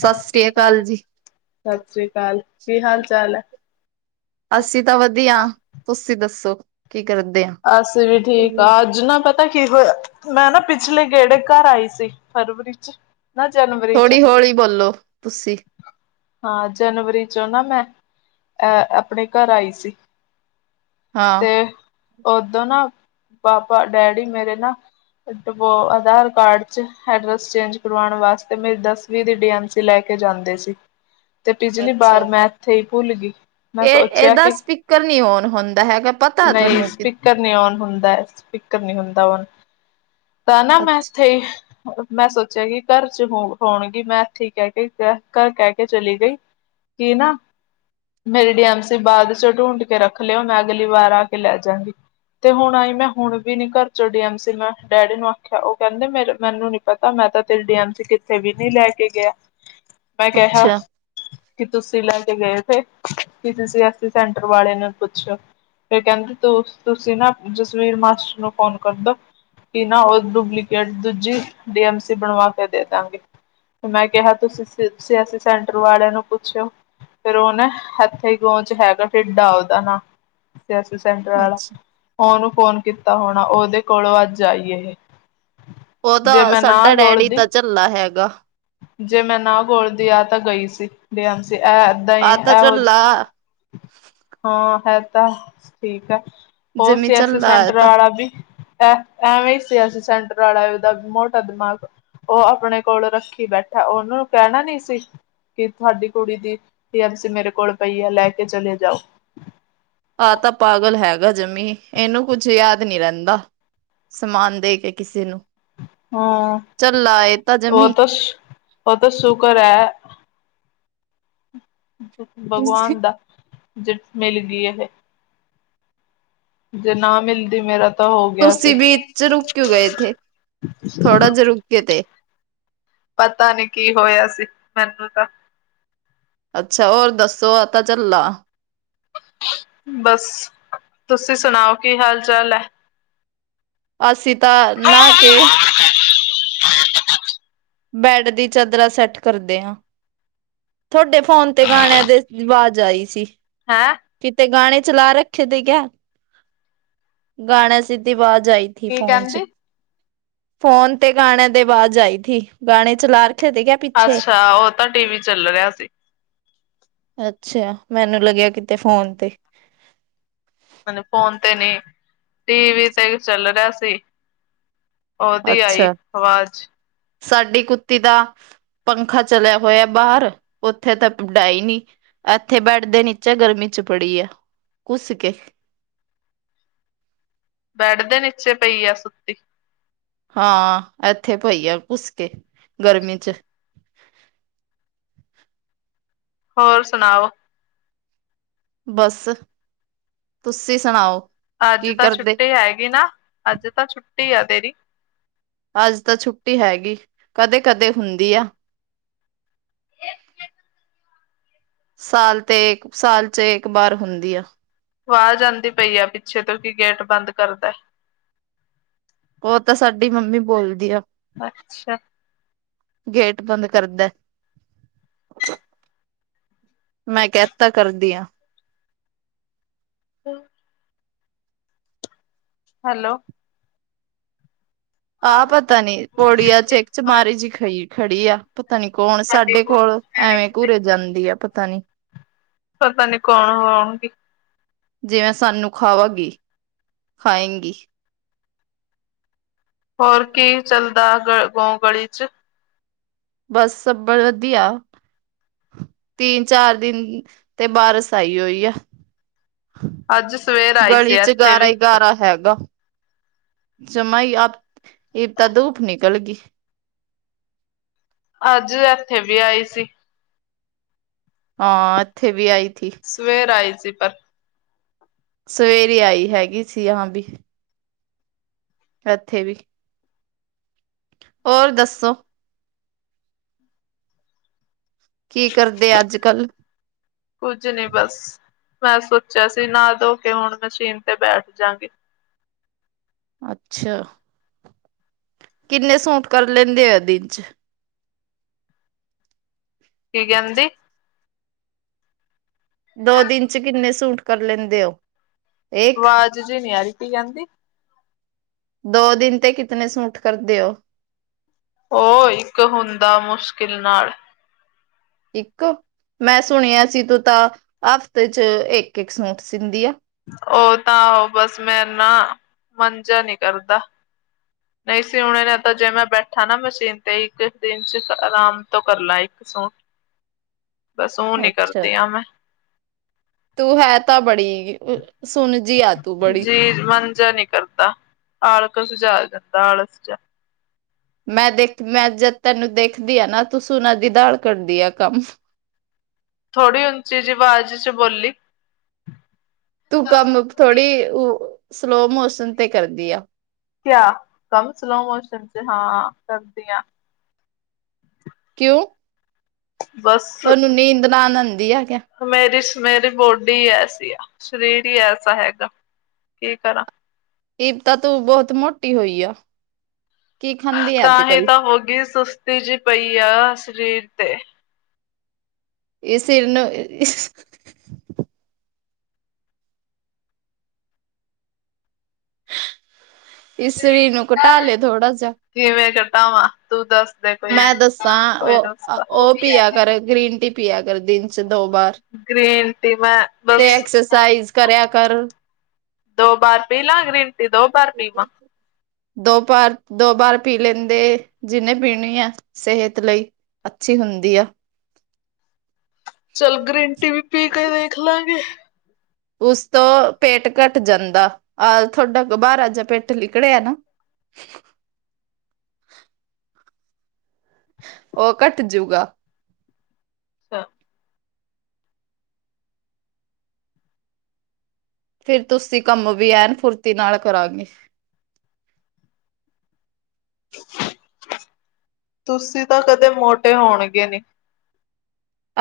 ਸਤਿ ਸ੍ਰੀ ਸ੍ਰੀਕਾਲ ਅਕਾਲ ਜੀ। ਸਤਿ ਸ੍ਰੀ ਅਕਾਲ ਕੀ ਹਾਲ ਚਾਲ ਹੈ? ਅਸੀਂ ਤਾਂ ਵਧੀਆ, ਤੁਸੀਂ ਦੱਸੋ ਕੀ ਕਰਦੇ ਆ? ਅਸੀਂ ਵੀ ਠੀਕ ਆ ਅੱਜ ਨਾ ਪਤਾ ਤਾਂ ਕੀ ਹੋਇਆ ਮੈਂ ਨਾ ਪਿਛਲੇ ਗੇੜੇ ਘਰ ਆਈ ਸੀ ਫਰਵਰੀ ਚ ਨਾ ਜਨਵਰੀ ਚ ਥੋੜ੍ਹੀ ਹੌਲੀ ਬੋਲੋ ਤੁਸੀਂ, ਹਾਂ ਜਨਵਰੀ ਚੋਂ ਨਾ ਮੈਂ ਅਹ ਆਪਣੇ ਘਰ ਆਈ ਸੀ। ਹਾਂ। ਉਓਦੋਂ ਨਾ ਪਾਪਾ ਡੈਡੀ ਮੇਰੇ ਨਾ ਡੋ ਆਧਾਰ ਕਾਰਡ ਚ ਐਡਰਸ ਚੇਂਜ ਕਰਵਾਉਣ ਵਾਸਤੇ ਮੇਰੀ ਦਸਵੀਂ ਲੈ ਕੇ ਜਾਂਦੇ ਸੀ ਤੇ ਪਿਛਲੀ ਵਾਰ ਅੱਛਾ, ਮੈਂ ਇੱਥੇ ਹੀ ਭੁੱਲ ਗਈ। ਮੈਂ ਇਹ ਸੋਚਿਆ ਇਹਦਾ ਕਿ ਸਪੀਕਰ ਨੀ ਓਨ ਹੁੰਦਾ ਹੈਗਾ। ਪਤਾ ਨਹੀਂ ਤੁਹਾਨੂੰ ਕਿ ਸਪੀਕਰ ਨੀ ਓਨ ਹੁੰਦਾ ਸਪੀਕਰ ਨਹੀਂੀ ਹੁੰਦਾ ਓਨ। ਤਾਂ ਨਾ ਅੱਛ ਮੈਥੇ ਮੈਂ ਸੋਚਿਆ ਕਿ ਘਰ ਚ ਹੋ ਹੋਣਗੀ ਮੈਂ ਇੱਥੇ ਹੀ ਕਹਿ ਕੇ ਘਰ ਕਹਿ ਕੇ ਚਲੀ ਗਈ। ਕੀ ਨਾ ਮੇਰੀ ਡੀ ਐਮ ਸੀ ਬਾਅਦ ਚ ਢੂੰਡ ਕੇ ਰੱਖ ਲਿਓ ਮੈਂ ਅਗਲੀ ਵਾਰ ਆ ਕੇ ਲੈ ਜਾਗੀ। ਤੇ ਹੁਣ ਆਈ ਮੈਂ ਹੁਣ ਵੀ ਨੀ ਘਰ ਚੋਂ ਡੀ ਐਮ ਸੀ ਮੈਂ ਡੈਡੀ ਨੂੰ ਆਖਿਆ ਉਹ ਕਹਿੰਦੇ ਮੇਰੇ ਮੈਨੂੰ ਨੀ ਪਤਾ ਮੈਂ ਤਾਂ ਤੇ ਡ ਅੰਥ ਕਿੱਥੇ ਵੀ ਨਹੀਂੀ ਲੈ ਕੇ ਗਿਆ ਮੈਂ ਕਿਹਾ ਅੱਛਾ, ਕੀ ਤੁਸੀਂ ਲੈ ਕੇ ਗਏਥੇ ਸੀ ਸੈਂਟਰ ਵਾਲੇ ਨੂੰ ਪੁੱਛਓ। ਫਿਰ ਕਹਿੰਦੇ ਤੁਸੀਂ ਨਾ ਜਸਵੀਰ ਮਾਸਟਰ ਨੂੰ ਫੋਨ ਕਰਦੋ। ਕਿ ਨਾ ਉਹ ਡੁਪਲੀਕੇਟ ਦੂਜੀ ਡੀ ਐਮ ਸੀ ਬਣਵਾ ਕੇ ਦੇ ਦਾਂਗੇ। ਤੇ ਮੈਂ ਕਿਹਾ ਤੁਸੀਂ ਸਿਆਸੀ ਸੈਂਟਰ ਵਾਲੇ ਨੂੰ ਪੁੱਛਿਓ ਫੇਿਰ ਉਹਨੇ ਹੱਥੇ ਗੋਹ ਚ ਹੈਗਾ ਟੇਡਾ ਉਹਦਾ ਨਾਂ। ਸੈਂਟਰਾ ਅੱਛਾ। ਉਹਓਨੂੰ ਫੋਨ ਕੀਤਾ ਹੋਣਾ ਉਹਦੇ ਕੋਲੋਂ ਅੱਜ ਆਈ ਇਹ। ਉਹ ਜੇ ਤਾਂ ਮੈਂ ਨਾ ਸੰਡਾ ਡੈਡੀ ਹੀ ਗੋਲਦੀ ਤਾਂ ਝੱਲਲਾ ਹੈਗਾ। ਜੇ ਮੈਂ ਨਾ ਘੋਲਦੀ ਆ ਤਾਂ ਗਈ ਸੀ ਡੀਐਮ ਸੀ ਇਹ ਏਦਾਂ ਹੀ ਆਹ ਤਾਂ ਇਹੋ ਝੱਲਾ ਜਿ ਹਾਂ ਹੈ ਤਾਂ ਠੀਕ ਹੈ। ਹੋਰ ਜਿਮੀ ਸਿਆਸੀ ਝੱਲਾ ਐ ਸੈਂਟਰ ਤਾਂ, ਵਾਲਾ ਵੀ ਇਹ ਐਵੇਂ ਹੀ ਸੀਿਆਸੀ ਸੈਂਟਰ ਵਾਲਾ ਉਹਦਾ ਮੋਟਾ ਦਿਮਾਗ ਉਹ ਆਪਣੇ ਕੋਲ ਰੱਖ ਕੀ ਬੈਠਾ ਉਹਨਨਾਂ ਨੂੰ ਕਹਿਣਾ ਨੀ ਸੀ। ਕਿ ਤੁਹਾਡੀ ਕੁੜੀ ਦੀ ਐਮ ਸੀ ਮੇਰੇ ਕੋਲ ਪਈ ਹੈ ਲੈ ਕੇ ਚਲੇ ਜਾਓ। ਆਹ ਤਾਂ ਪਾਗਲ ਹੈਗਾ ਜਮੀ ਇਹਨੂੰ ਕੁੱਝ ਯਾਦ ਨਹੀਂੀ ਰਹਿੰਦਾ ਸਮਾਨ ਦੇ ਕੇ ਕਿਸੇ ਨੂੰ। ਹਾਂ ਝੱਲਾ ਇਹ ਤਾਂ ਜਮੀ। ਉਹ ਤ ਸ਼ੂਕਰ ਹੈ ਤੁਸੀਂ ਭਗਵਾਨ ਦਾ ਜ ਮਿਲ ਗਈ ਇਹ। ਜੇ ਨਾ ਮਿਲਦੀ ਮੇਰਾ ਤਾਂ ਹੋ ਗਿਆ ਸੀ ਤੁਸੀਂ ਵੀ ਚ ਰੁਕਿਉ ਗਏ ਇੱਥੇ ਥੋੜਾ ਜਿਹਾ ਰੁਕੇ ਤੇ। ਪਤਾ ਨੀ ਕੀ ਹੋਇਆ ਸੀ ਮੈਨੂੰ ਤਾਂ। ਅੱਛਾ ਹੋਰ ਦੱਸੋ, ਆ ਤਾਂ ਝੱਲਾ। ਬਸ, ਤੁਸੀਂ ਸੁਣਾਓ ਕੀ ਹਾਲ ਚਾਲ ਹੈ? ਅਸੀਂ ਤਾਂ ਨਾ ਕੇ ਬੈਡ ਦੀ ਚਾਦਰਰਾਾਂ ਸੈੱਟ ਕਰਦੇ ਹਾਂ। ਤੁਹਾਡੇ ਫੋਨ ਤੇ ਗਾਣਿਆਂ ਦੇ ਆਵਾਜ਼ ਆਈ ਸੀ। ਹੈਂ ਕਿਤੇ ਗਾਣੇ ਚਲਾ ਰੱਖੇ ਤੇ ਕਿਆ, ਗਾਣਾ ਸਿੱਧੀ ਆਵਾਜ਼ ਆਈ। ਕੀ ਫੋਨ ਚ, ਕਹਿੰਦੀ ਫੋਨ ਤੇ ਗਾਣਿਆਂ ਦੇ ਅੱਵਾਜ ਆਈ ਥੀ, ਗਾਣੇ ਚਲਾ ਕੇ ਅੱਛਾ। ਉਹ ਤਾਂ ਟੀ ਵੀ ਚੱਲ ਰਿਹਾ ਸੀ। ਅੱਛਾ। ਮੈਨੂੰ ਲੱਗਿਆ ਕਿਤੇ ਫੋਨ ਤੇ ਫੋਨ ਤੇ ਨੀ, ਟੀਵੀ ਤੇ ਚੱਲ ਰਿਹਾ ਸੀ। ਉਹਦੀ ਆਈ ਅੱਛਾ ਆਵਾਜ਼। ਸਾਡੀ ਕੁੱਤੀ ਦਾ ਪੰਖਾ ਚਲਿਆ ਹੋਇਆ ਬਾਹਰ, ਉੱਥੇ ਤਾਂ ਡਾ ਹੀ ਨਹੀਂ। ਇੱਥੇ ਬੈਡ ਦੇ ਨੀਚੇ ਗਰਮੀ ਚ ਪੜੀ ਐ ਘੱਸ ਕੇ। ਬੈਡ ਦੇ ਨੀਚੇ ਪਈ ਆ ਸੁੱਤੀ। ਹਾਂ, ਇੱਥੇ ਪਈ ਆ ਘੁਸ ਕੇ ਗਰਮੀ ਚ। ਹੋਰ ਸੁਣਾਓ? ਬਸ, ਤੁਸੀਂ ਸੁਣਾਓ? ਅੱਜ ਕੀ ਤਾਂ ਕਰਦੇ ਛੁੱਟੀ ਹੈਗੀ ਨਾ, ਅੱਜ ਤਾਂ ਛੁੱਟੀ ਆ ਤੇਰੀ। ਅੱਜ ਤਾਂ ਛੁੱਟੀ ਹੈਗੀ। ਕਦੇ-ਕਦੇ ਹੁੰਦੀ ਆ। ਸਾਲ ਤੇ, ਸਾਲ ਚ ਇੱਕ ਵਾਰ ਹੁੰਦੀ ਆ। ਆਵਾਜ਼ ਆਉਂਦੀ ਪਈ ਆ ਪਿੱਛੇ ਤੋਂ ਕੀ ਗੈਟ ਬੰਦ ਕਰਦਾ। ਉਹ ਤਾਂ ਸਾਡੀ ਮੰਮੀ ਬੋਲਦੀ ਆ। ਅੱਛਾ। ਗੇਟ ਬੰਦ ਕਰਦਾ। ਮੈਂ ਕਹਿਤਾ ਕਰਦੀ ਹਾਂ। [inaudible] ਹੈਲੋ ਆ ਪਤਾ ਨੀ ਪੌੜੀਆਂ ਚ ਚਮਾਰੀ ਜਿ ਖ ਖੜੀ ਆ, ਪਤਾ ਨੀ ਕੌਣ ਸਾਡੇ ਕੋਲ ਐਵੇਂ ਘੁਰਰੇ ਜਾਂਦੀ ਆ ਪਤਾ ਨੀ। ਪਤਾ ਨੀ ਕੌਣ ਹੋਣਗੀ। ਜਿਵੇਂ ਸਾਨੂੰ ਖਾਵਾਂਗੀ ਖਾਏਗੀ। ਹੋਰ ਕੀ ਚੱਲਦਾ ਗ ਗੋ ਗਲੀ ਚ? ਬਸ ਸਭ ਬੜ ਵਧੀਆ। ਤਿੰਨ-ਚਾਰ ਦਿਨ ਤੇ ਬਾਰਸ ਆਈ ਹੋਈ ਆ। ਅੱਜ ਸਵੇਰ ਆਈ ਗਲੀ ਸੀ ਚ ਇੱਥੇ ਗਾਰਾ ਵੀ ਹੀ ਗਾਰਾ ਹੈਗਾ। ਜਮਾਈ ਅ ਬ ਈਤਾਂ ਧੂਪ ਨਿਕਲ ਗਈ। ਅੱਜ ਇੱਥੇ ਵੀ ਆਈ ਸੀ। ਹਾਂ ਇੱਥੇ ਵੀ ਆਈ ਇੱਥੇ ਥੀ। ਸਵੇਰ ਆਈ ਸੀ ਪਰ ਸਵੇਰੇ ਆਈ ਹੈਗੀ ਸੀ ਯਹਾਂ ਬੀ। ਇੱਥੇ ਵੀ। ਹੋਰ ਦੱਸੋ? ਕੀ ਕਰਦੇ ਆ ਅੱਜ-ਕੱਲ੍ਹ? ਕੁੱਝ ਨੀ ਬਸ। ਮੈਂ ਸੋਚਿਆ ਸੀ ਨਾ ਧੋ ਕੇ ਹੁਣ ਮਸ਼ੀਨ ਤੇ ਬੈਠ ਜਾਗੇ। ਅੱਛਾ। ਕਿੰਨੇ ਸੂਟ ਕਰ ਲੈਂਦੇ ਆ ਦਿਨ ਚ? ਕੀ ਕਹਿੰਦੇ? ਦੋ ਦਿਨ ਚ ਕਿੰਨੇ ਸੂਟ ਕਰ ਲੈਂਦੇ ਹੋ? ਇੱਕ ਵਾਜ਼ ਜੀ ਨੀ ਆਰੀ ਕੀ ਕੈਂਦੀ। ਦੋ ਦਿਨ ਤੇ ਕਿਤਨੇ ਸੂਟ ਕਰਦੇ ਓ। ਓ ਇੱਕ ਹੁੰਦਾ ਮੁਸ਼ਕਿਲ ਨਾਲ। ਇੱਕ ਮੈਂ ਸੁਣਿਆ ਸੀ ਤੂੰ ਤਾਂ ਅਫ਼ਤੇ 'ਚ ਇੱਕ-ਇੱਕ ਸੂਟ ਸੀਦੀ ਆ। ਓ ਤਾਂ ਓ ਬਸ ਮੈਂ ਨਾ ਮੰਨ ਜਿਆ ਨੀ ਕਰਦਾ। ਨਹੀਂ ਸਿਊਣੇ ਨੇ ਤਾਂ ਜੇ ਮੈਂ ਬੈਠਾ ਨਾ ਮਸ਼ੀਨ ਤੇ ਇੱਕ ਦਿਨ 'ਚ ਆਰਾਮ ਤੋਂ ਕਰਲਾ। ਬਸ ਓ ਨੀ ਅੱਛਾ। ਕਰਦੀ ਆ ਮੈਂ। ਤੂੰ ਹੈ ਤਾਂ ਬੜੀ ਸੁਣ ਜੀ ਆ। ਤੂੰ ਬੜੀ। ਜੀ ਮੰਨ ਜਿਆ ਨੀ ਕਰਦਾ, ਆਲਕਤ ਜਿਆ ਆ ਜਾਂਦਾ, ਆਲਸ ਜਿਆ। ਮੈਂ ਦੇਖ ਮੈਂ ਜਦ ਤੈਨੂੰ ਦੇਖਦੀ ਆ ਨਾ ਤੁਸੀਂ ਓਨਾਂ ਦੀ ਦਾਲ ਕੱਢਦੀ ਆ ਕੰਮ। ਥੋੜੀ ਉਂਚੀ ਜੀ ਵਾਜ਼ 'ਚ ਬੋਲੀ। ਤੂੰ ਕੰਮ ਥੋੜ੍ਹੀ ਉ ਸਲੋ ਮੋਸ਼ਨ ਤੇ ਕਰਦੀ ਆ। ਕਿਆ ਕੰਮ ਸਲੋ ਮੋਸ਼ਨ ਤੇ ਹਾਂ ਕਰਦੀ ਆਂ। ਕਿਉਂ ਬਸ ਤੁਆਨੂੰ ਨੀਂਦ ਨਾਲ ਉਂਦੀ ਆ। ਕਿਆ ਮੇਰੀ ਮੇਰੀ ਬੋਡੀ ਐਸੀ ਆ, ਸਰੀਰ ਈ ਐਸਾ ਹੈਗਾ ਕੀ ਕਰਾਂ। ਸਬ ਤਾ ਤੂੰ ਬੋਤ ਮੋਟੀ ਹੋਈ ਆ। ਕੀ ਖਾਂਦੀ ਆ ਅੱਜ ਤਾਂ ਹੀ ਕੱਲ ਤਾਂ ਹੋ ਗੀ, ਸੁਸਤੀ ਜੀ ਪਈ ਆ ਸਰੀਰ ਤੇ। ਏ ਸਿਰ ਨੂੰ ਇਸ ਇਸ ਸਰੀਰ ਨੂੰ ਘਟਾ ਲੇ ਥੋੜਾ ਜਿਆ। ਕਿਵੇਂ ਘਟਾਵਾਂ ਤੂੰ ਦੱਸ ਦੇ ਕੋਈ, ਮੈਂ ਦੱਸਾਂ ਕੋਈ ਉਹ ਨੁਸਖਾ। ਉਹ ਪੀਆ ਕਰ ਗ੍ਰੀਨ ਟੀ ਪਿਆ ਕਰੋ ਦਿਨ [unintelligible] ਗ੍ਰੀਨ ਟੀ ਮੈਂ ਤੇ ਬਸ ਐਕਸਰਸਾਈਜ਼ ਕਰਿਆ ਕਰ ਦੋ ਬਾਰ ਪੀਲਾਂ ਗ੍ਰੀਨ ਟੀ, ਦੋ ਬਾਰ ਪੀਵਾਂ। ਦੋ ਪਾਰ ਦੋ ਬਾਰ ਪੀ ਲੈਂਦੇ ਜਿੰਨੇ ਪੀਣੀ ਆ, ਸਿਹਤ ਲਈ ਅੱਛੀ ਹੁੰਦੀ ਆ। ਚਲ ਗ੍ਰੀਨ ਟੀ ਵੀ ਪੀ ਕੇ ਦੇਖ ਲਾਂਗੇ। ਉਸ ਤੋਂ ਪੇਟ ਘੱਟ ਜਾਂਦਾ ਆ ਥੋਡਾ ਬਾਰ ਆ ਜਿਆ ਪੇਟ ਨਿਕੜਿਆ ਨਾ। ਓ ਘੱਟ ਜਊਗਾ। ਅ ਫਿਰ ਤੁਸੀਂ ਕੰਮ ਵੀ ਐਨ ਫੁਰਤੀ ਨਾਲ ਕਰਾਂਗੇ। ਤੁਸੀਂ ਤਾਂ ਕਦੇ ਮੋਟੇ ਹੋਣਗੇ ਨੀ।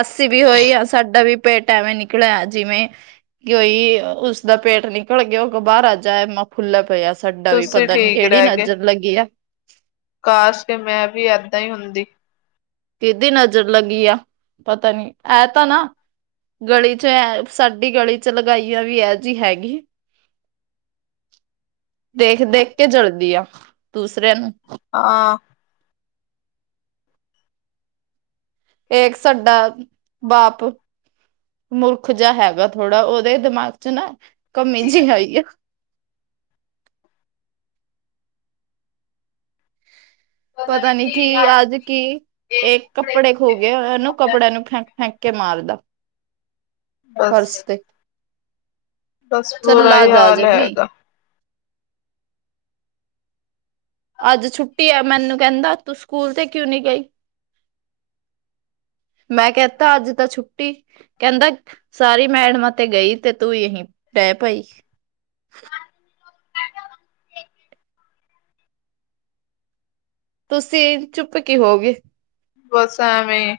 ਅਸੀ ਵੀ ਹੋਈ ਆ ਸਾਡਾ ਵੀ ਪੇਟ ਐਵੇਂ ਨਿਕਲ ਆਇਆ ਜਿਵੇਂ ਕੀ ਓਈ ਉਸਦਾ ਪੇਟ ਨਿਕਲ ਗਿਆ ਓ ਕੋ ਬਾਰ ਆ ਜਾਏ - ਫੁੱਲਾ ਪਿਆ ਸਾਡਾ ਵੀ ਤੁਸੀਂ ਪਤਾ ਨੀ ਠੀਕ ਕੇੜੀ ਨਜ਼ਰ ਲੱਗੀ ਆ। ਖਾਸ ਕੇ ਮੈਂ ਵੀ ਏਦਾਂ ਈ ਹੁੰਦੀ। ਕੀਦੀ ਨਜ਼ਰ ਲੱਗੀ ਆ ਪਤਾ ਨੀ ਐ ਤਾਂ ਨਾ ਗਲੀ 'ਚ ਐ ਸਾਡੀ ਗਲੀ 'ਚ ਲਗਾਈਆਂ ਵੀ ਐ ਜੀ ਹੈਗੀ। ਦੇਖ ਦੇਖ ਕੇ ਜਰਦੀ ਆ ਦੂਸਰਿਆਂ ਨੂੰ। ਹਾਂ ਏਕ ਸਾਡਾ ਬਾਪ ਮੁਰਖ ਜਿਆ ਹੈਗਾ ਥੋੜ੍ਹਾ ਓਦੇ ਦਿਮਾਗ 'ਚ ਨਾ ਕਮੀ ਜੀ ਹੈਈ ਆ। ਪਤਾ ਨੀ ਕੀ ਅੱਜ ਕੀ ਏ ਕੱਪੜੇ ਖੋ ਗਏ ਏ ਏਨੂੰ ਕੱਪੜਿਆਂ ਨੂੰ ਫੈ ਫੈਂਕੇ ਮਾਰਦਾ ਬਸ ਫਰਸ ਤੇ। ਬਸ ਬੁਰਾ ਚੱਲਾ ਹੀ ਜਾ ਹਾਲ ਜਮੀ। ਹੈਗਾ ਅੱਜ ਛੁੱਟੀ ਆ ਮੈਨੂੰ ਕੈਂਦਾ ਤੂੰ ਸਕੂਲ ਤੇ ਕਿਉਂ ਨੀ ਗਈ। [inaudible] ਮੈਂ ਕੈਤਾ ਅੱਜ ਤਾਂ ਛੁੱਟੀ। ਕੈਂਦਾ ਸਾਰੀ ਮੈਡਮਾਂ ਤੇ ਗਈ ਤੇ ਤੂੰ ਯਹੀ ਪੈ ਪਈ। ਤੁਸੀਂ ਚੁੱਪ ਕੀ ਹੋਗੇ? ਬਸ ਐਵੇਂ।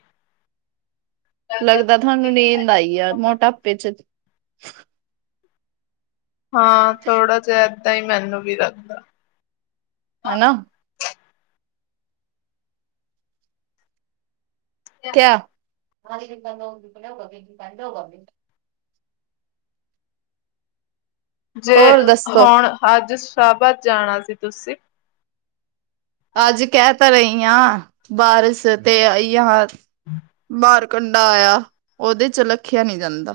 ਲੱਗਦਾ ਥਾਂ ਮਨੂੰ ਨੀਂਦ ਆਈ ਆ ਮੋਟਾਪੇ ਚ। ਹਾਂ ਥੋੜਾ ਜਾ ਐਦਾਂ ਈ ਮੈਨੂੰ ਵੀ ਲੱਗਦਾ। ਹਨਾ। ਕਿਆ। ਜੇ ਹੋਰ ਦੱਸੋ ਹੁਣ ਅੱਜ ਸ਼ਾਹਾਬਾਦ ਜਾਣਾ ਸੀ ਤੁਸੀਂ ਅੱਜ ਕੈ ਤਾਂ ਰਈ ਆਂ ਬਾਰਸ਼ ਸਿਰ ਤੇ ਆਈ ਆ [unintelligible] ਮਾਰ ਕੰਡਾ ਆਇਆ। ਓਦੇ ਚ ਲਖਿਆ ਨਿਵਜਾਂਦਾ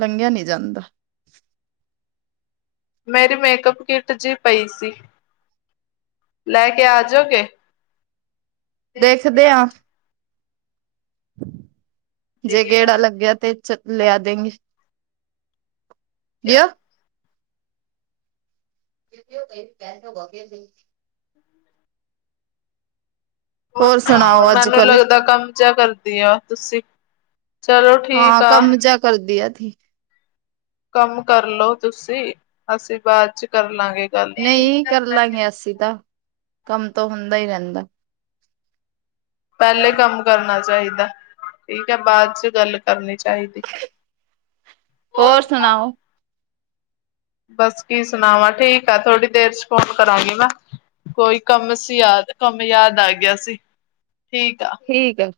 ਲੰਘਿਆ ਨੀ ਜਾਂਦਾ। ਮੇਰੀ ਮੇਕਅੱਪ ਕਿੱਟ ਜੀ ਪਈ ਸੀ ਲੈ ਕੇ ਆਜੋਗੇ। ਦੇਖਦੇ ਆਂ। ਜੇ ਗੇੜਾ ਲੱਗਿਆ ਤੇ ਚ ਲਿਆ ਦੇਗੇ [unintelligible] [inaudible] ਹੋਰ ਸੁਣਾਓ ਅੱਜ ਮੈਨੂੰ ਕੱਲ ਲੱਗਦਾ ਕੰਮ ਜਾ ਕਰਦੀ ਆ ਤੁਸੀਂ। ਚਲੋ ਠੀਕ ਹਾਂ ਆ। ਕੰਮ ਜਾ ਕਰ ਦੀਆ ਥੀ। ਕੰਮ ਕਰਲੋ ਤੁਸੀਂ ਅਸੀਂ ਬਾਦ ਚ ਕਰ ਲਾਂਗੇ। ਗੱਲ ਨਈ ਕਰਲਾਂਗੇ ਅਸੀਂ ਤਾਂ ਕੰਮ ਤੋਂ ਹੁੰਦਾ ਈ ਰੈਂਦਾ। ਪੈਲੇ ਕੰਮ ਕਰਨਾ ਚਾਈਦਾ ਠੀਕ ਆ ਬਾਦ ਚ ਗੱਲ ਕਰਨੀ ਚਾਈਦੀ ਹੋਰ [unintelligible] ਸੁਣਾਓ ਬਸ ਕੀ ਸੁਣਾਵਾਂ ਠੀਕ ਆ ਥੋੜ੍ਹੀ ਦੇਰ ਚ ਫੋਨ ਕਰਾਂਗੀ ਮੈਂ। ਕੋਈ ਕੰਮ ਸੀ ਯਾਦ ਕੰਮ ਯਾਦ ਆ ਗਿਆ ਸੀ ਠੀਕ ਆ। ਠੀਕ ਆ।